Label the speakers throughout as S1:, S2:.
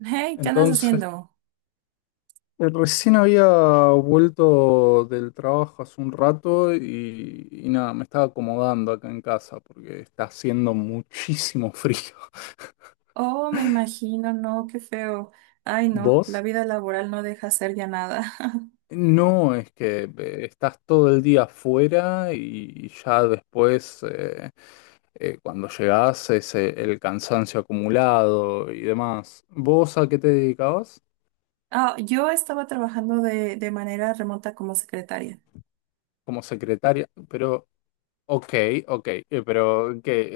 S1: Hey, ¿qué andas
S2: Entonces,
S1: haciendo?
S2: recién había vuelto del trabajo hace un rato y nada, me estaba acomodando acá en casa porque está haciendo muchísimo frío.
S1: Oh, me imagino, no, qué feo. Ay, no, la
S2: ¿Vos?
S1: vida laboral no deja hacer ya nada.
S2: No, es que estás todo el día afuera y ya después, cuando llegás, es el cansancio acumulado y demás. ¿Vos a qué te dedicabas?
S1: Ah, yo estaba trabajando de manera remota como secretaria.
S2: Como secretaria, pero ok, ok, pero que eh,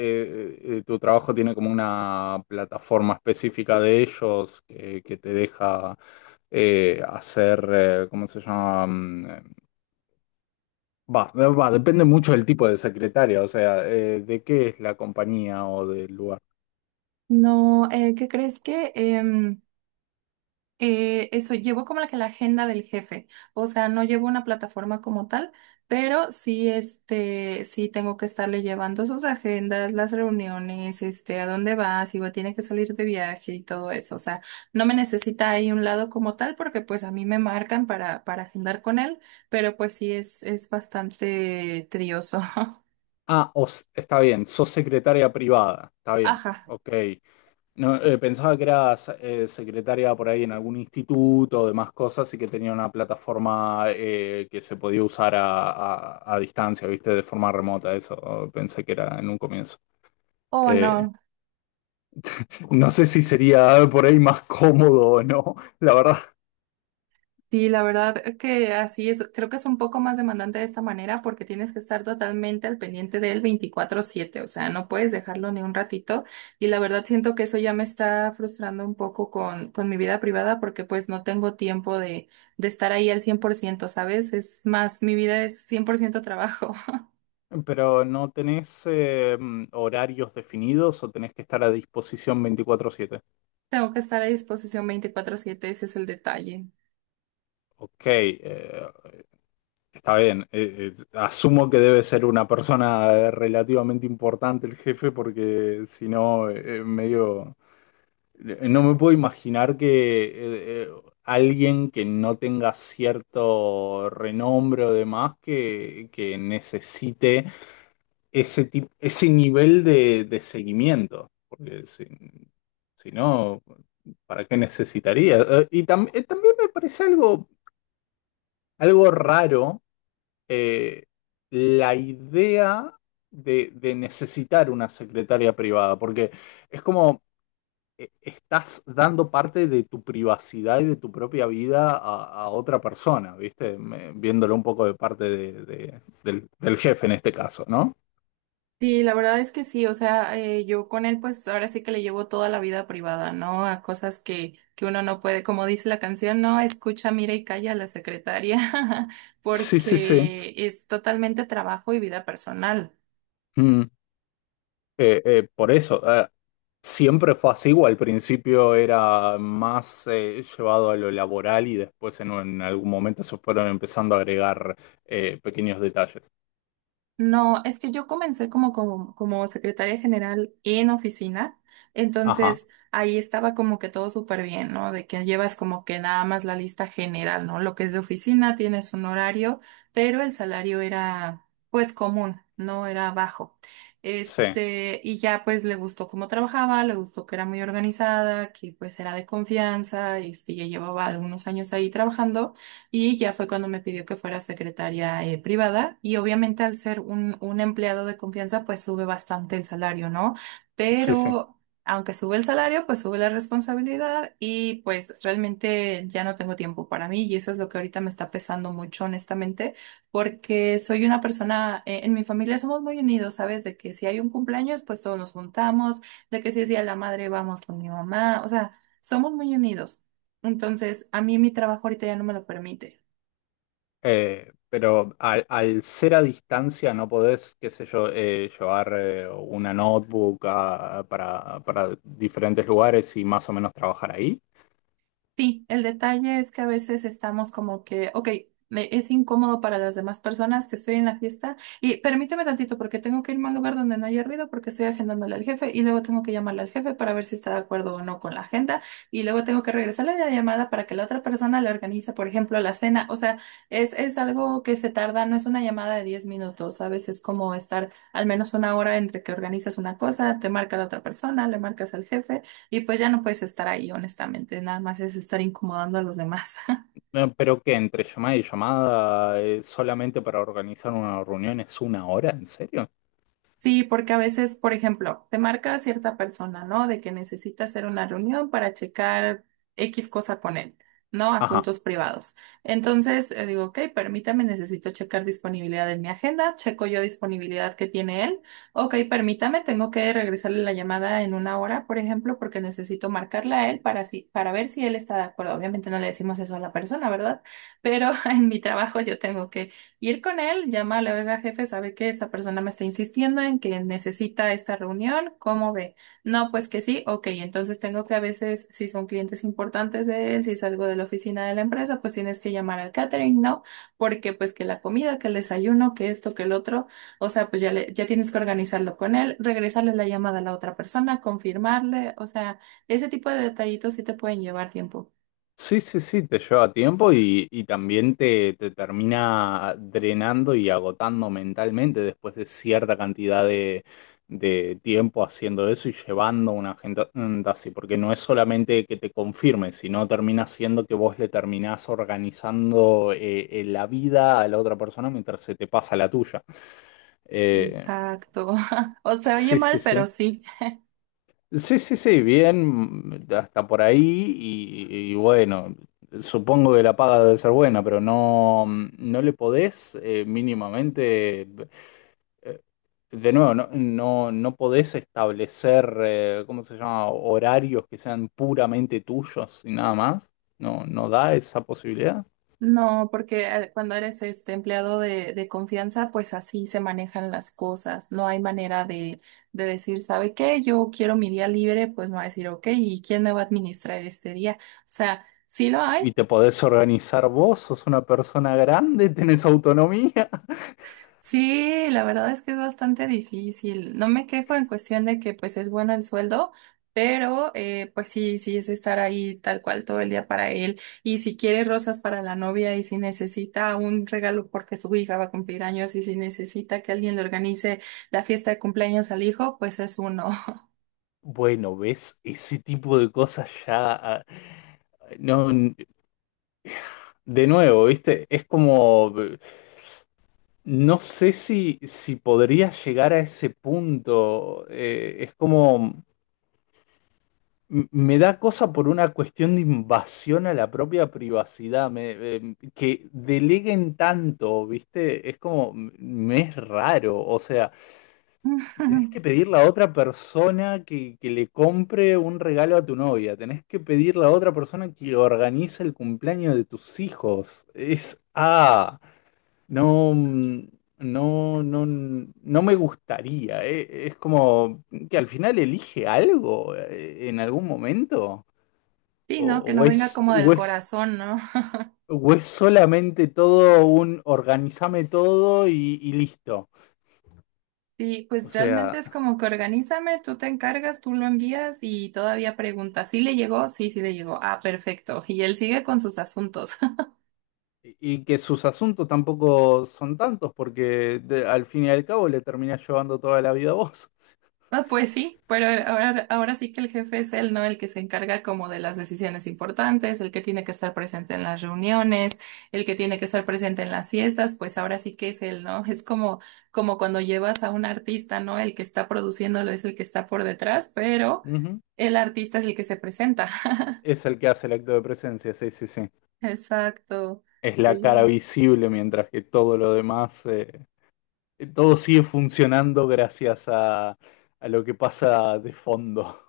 S2: eh, eh, tu trabajo tiene como una plataforma específica de ellos que te deja hacer, ¿cómo se llama? Depende mucho del tipo de secretaria, o sea, de qué es la compañía o del lugar.
S1: No, ¿qué crees que? Eso, llevo como la que la agenda del jefe, o sea, no llevo una plataforma como tal, pero sí, sí tengo que estarle llevando sus agendas, las reuniones, a dónde va, si va, tiene que salir de viaje y todo eso, o sea, no me necesita ahí un lado como tal porque pues a mí me marcan para agendar con él, pero pues sí es bastante tedioso.
S2: Ah, está bien, sos secretaria privada, está bien,
S1: Ajá.
S2: ok. No, pensaba que era secretaria por ahí en algún instituto o demás cosas y que tenía una plataforma que se podía usar a distancia, ¿viste? De forma remota, eso pensé que era en un comienzo.
S1: Oh,
S2: Eh,
S1: no.
S2: no sé si sería por ahí más cómodo o no, la verdad.
S1: Sí, la verdad que así es. Creo que es un poco más demandante de esta manera porque tienes que estar totalmente al pendiente del 24/7. O sea, no puedes dejarlo ni un ratito. Y la verdad siento que eso ya me está frustrando un poco con mi vida privada porque pues no tengo tiempo de estar ahí al 100%, ¿sabes? Es más, mi vida es 100% trabajo.
S2: Pero ¿no tenés horarios definidos o tenés que estar a disposición 24/7?
S1: Tengo que estar a disposición 24/7. Ese es el detalle.
S2: Ok, está bien, asumo que debe ser una persona relativamente importante el jefe porque si no, medio, no me puedo imaginar que alguien que no tenga cierto renombre o demás que necesite ese nivel de, seguimiento. Porque si no, ¿para qué necesitaría? Y tam- también me parece algo, algo raro, eh, la idea de, necesitar una secretaria privada, porque es como, estás dando parte de tu privacidad y de tu propia vida a otra persona, ¿viste? Viéndolo un poco de parte del del, jefe en este caso, ¿no?
S1: Sí, la verdad es que sí, o sea, yo con él pues ahora sí que le llevo toda la vida privada, ¿no? A cosas que uno no puede, como dice la canción, no escucha, mira y calla a la secretaria,
S2: Sí, sí, sí.
S1: porque es totalmente trabajo y vida personal.
S2: Por eso, siempre fue así, o al principio era más llevado a lo laboral y después en algún momento se fueron empezando a agregar pequeños detalles.
S1: No, es que yo comencé como secretaria general en oficina,
S2: Ajá,
S1: entonces ahí estaba como que todo súper bien, ¿no? De que llevas como que nada más la lista general, ¿no? Lo que es de oficina, tienes un horario, pero el salario era pues común, no era bajo.
S2: sí,
S1: Y ya pues le gustó cómo trabajaba, le gustó que era muy organizada, que pues era de confianza, ya llevaba algunos años ahí trabajando. Y ya fue cuando me pidió que fuera secretaria privada y obviamente al ser un empleado de confianza pues sube bastante el salario, ¿no?
S2: sí, sí.
S1: Pero aunque sube el salario pues sube la responsabilidad y pues realmente ya no tengo tiempo para mí y eso es lo que ahorita me está pesando mucho honestamente porque soy una persona, en mi familia somos muy unidos, ¿sabes? De que si hay un cumpleaños pues todos nos juntamos, de que si es día de la madre vamos con mi mamá, o sea, somos muy unidos. Entonces, a mí mi trabajo ahorita ya no me lo permite.
S2: Pero al ser a distancia no podés, qué sé yo, llevar una notebook para diferentes lugares y más o menos trabajar ahí.
S1: Sí, el detalle es que a veces estamos como que, ok, es incómodo para las demás personas que estoy en la fiesta y permíteme tantito porque tengo que irme a un lugar donde no haya ruido porque estoy agendándole al jefe y luego tengo que llamarle al jefe para ver si está de acuerdo o no con la agenda y luego tengo que regresarle la llamada para que la otra persona le organice, por ejemplo, la cena. O sea, es algo que se tarda, no es una llamada de 10 minutos, a veces es como estar al menos una hora entre que organizas una cosa, te marca la otra persona, le marcas al jefe. Y pues ya no puedes estar ahí, honestamente, nada más es estar incomodando a los demás.
S2: No, pero que entre llamada y llamada, solamente para organizar una reunión es una hora, ¿en serio?
S1: Sí, porque a veces, por ejemplo, te marca a cierta persona, ¿no? De que necesita hacer una reunión para checar X cosa con él, ¿no?
S2: Ajá.
S1: Asuntos privados. Entonces, digo, ok, permítame, necesito checar disponibilidad en mi agenda, checo yo disponibilidad que tiene él. Ok, permítame, tengo que regresarle la llamada en una hora, por ejemplo, porque necesito marcarla a él para, si, para ver si él está de acuerdo. Obviamente no le decimos eso a la persona, ¿verdad? Pero en mi trabajo yo tengo ir con él, llámale, oiga, jefe, sabe que esta persona me está insistiendo en que necesita esta reunión, ¿cómo ve? No, pues que sí, ok, entonces tengo que a veces, si son clientes importantes de él, si es algo de la oficina de la empresa, pues tienes que llamar al catering, ¿no? Porque pues que la comida, que el desayuno, que esto, que el otro, o sea, pues ya, ya tienes que organizarlo con él, regresarle la llamada a la otra persona, confirmarle, o sea, ese tipo de detallitos sí te pueden llevar tiempo.
S2: Sí, sí, sí, te lleva tiempo y también te termina drenando y agotando mentalmente después de cierta cantidad de, tiempo haciendo eso y llevando una agenda así, porque no es solamente que te confirme, sino termina siendo que vos le terminás organizando la vida a la otra persona mientras se te pasa la tuya. Eh,
S1: Exacto. O se oye
S2: Sí, sí,
S1: mal,
S2: sí.
S1: pero sí.
S2: Sí, sí, sí, bien, hasta por ahí, y bueno, supongo que la paga debe ser buena, pero no, no le podés, mínimamente, eh, de nuevo, no podés establecer, ¿cómo se llama?, horarios que sean puramente tuyos y nada más. No, no da esa posibilidad.
S1: No, porque cuando eres este empleado de confianza, pues así se manejan las cosas. No hay manera de decir, ¿sabe qué? Yo quiero mi día libre, pues no va a decir, ok, ¿y quién me va a administrar este día? O sea, sí lo hay.
S2: Y te podés organizar vos, sos una persona grande, tenés autonomía.
S1: Sí, la verdad es que es bastante difícil. No me quejo en cuestión de que pues es bueno el sueldo, pero pues sí, sí es estar ahí tal cual todo el día para él. Y si quiere rosas para la novia y si necesita un regalo porque su hija va a cumplir años y si necesita que alguien le organice la fiesta de cumpleaños al hijo, pues es uno.
S2: Bueno, ¿ves? Ese tipo de cosas ya. No, de nuevo, ¿viste? Es como. No sé si podría llegar a ese punto. Es como. Me da cosa por una cuestión de invasión a la propia privacidad, que deleguen tanto, ¿viste? Es como, me es raro, o sea. Tenés que pedirle a otra persona que le compre un regalo a tu novia. Tenés que pedirle a otra persona que organice el cumpleaños de tus hijos. Es, no, no me gustaría. Es como que al final elige algo, en algún momento.
S1: Sí,
S2: O,
S1: ¿no? Que
S2: o
S1: no venga
S2: es,
S1: como
S2: o
S1: del
S2: es,
S1: corazón, ¿no?
S2: o es solamente todo un organizame todo y listo.
S1: Sí,
S2: O
S1: pues realmente
S2: sea.
S1: es como que organízame, tú te encargas, tú lo envías y todavía pregunta, ¿sí le llegó? Sí, sí le llegó. Ah, perfecto. Y él sigue con sus asuntos.
S2: Y que sus asuntos tampoco son tantos, porque al fin y al cabo le terminás llevando toda la vida a vos.
S1: Ah, pues sí, pero ahora sí que el jefe es él, ¿no? El que se encarga como de las decisiones importantes, el que tiene que estar presente en las reuniones, el que tiene que estar presente en las fiestas, pues ahora sí que es él, ¿no? Es como cuando llevas a un artista, ¿no? El que está produciéndolo es el que está por detrás, pero
S2: Ujú.
S1: el artista es el que se presenta.
S2: Es el que hace el acto de presencia, sí, sí, sí.
S1: Exacto,
S2: Es la cara
S1: sí,
S2: visible mientras que todo lo demás, todo sigue funcionando gracias a lo que pasa de fondo.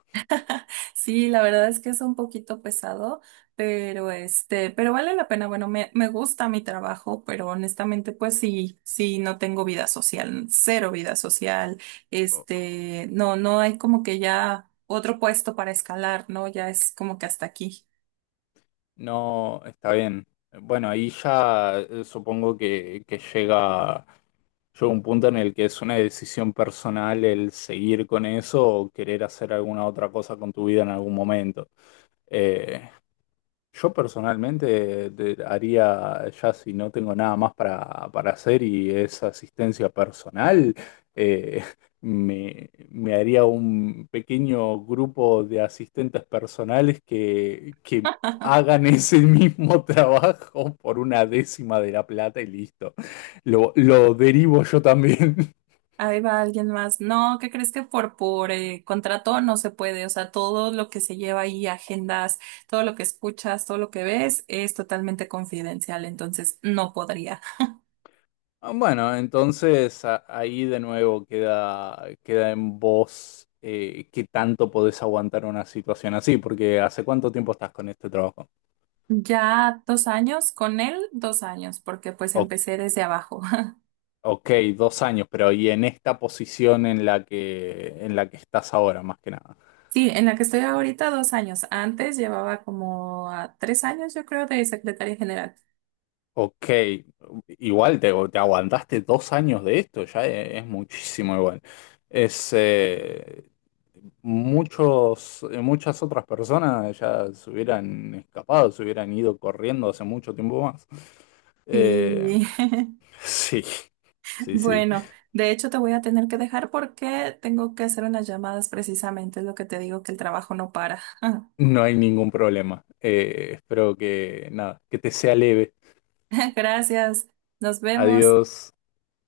S1: sí, la verdad es que es un poquito pesado, pero pero vale la pena, bueno, me gusta mi trabajo, pero honestamente, pues sí, sí, no tengo vida social, cero vida social, no, no hay como que ya otro puesto para escalar, ¿no? Ya es como que hasta aquí.
S2: No, está bien. Bueno, ahí ya, supongo que llega un punto en el que es una decisión personal el seguir con eso o querer hacer alguna otra cosa con tu vida en algún momento. Eh, yo personalmente haría, ya si no tengo nada más para hacer y es asistencia personal, eh, me haría un pequeño grupo de asistentes personales que hagan ese mismo trabajo por una décima de la plata y listo. Lo derivo yo también.
S1: Ahí va alguien más. No, ¿qué crees que por contrato no se puede? O sea, todo lo que se lleva ahí, agendas, todo lo que escuchas, todo lo que ves, es totalmente confidencial, entonces no podría.
S2: Ah, bueno, entonces ahí de nuevo queda en vos, qué tanto podés aguantar una situación así, porque ¿hace cuánto tiempo estás con este trabajo?
S1: Ya 2 años, con él 2 años, porque pues
S2: O-
S1: empecé desde abajo.
S2: ok, 2 años, pero ¿y en esta posición en la que, estás ahora, más que nada?
S1: Sí, en la que estoy ahorita 2 años. Antes llevaba como a 3 años, yo creo, de secretaria general.
S2: Ok, igual te aguantaste 2 años de esto, ya es muchísimo igual. Es, eh, Muchas otras personas ya se hubieran escapado, se hubieran ido corriendo hace mucho tiempo más. Eh,
S1: Sí.
S2: sí, sí, sí,
S1: Bueno, de hecho te voy a tener que dejar porque tengo que hacer unas llamadas precisamente, es lo que te digo, que el trabajo no para.
S2: no hay ningún problema. Espero nada, que te sea leve.
S1: Gracias, nos vemos.
S2: Adiós.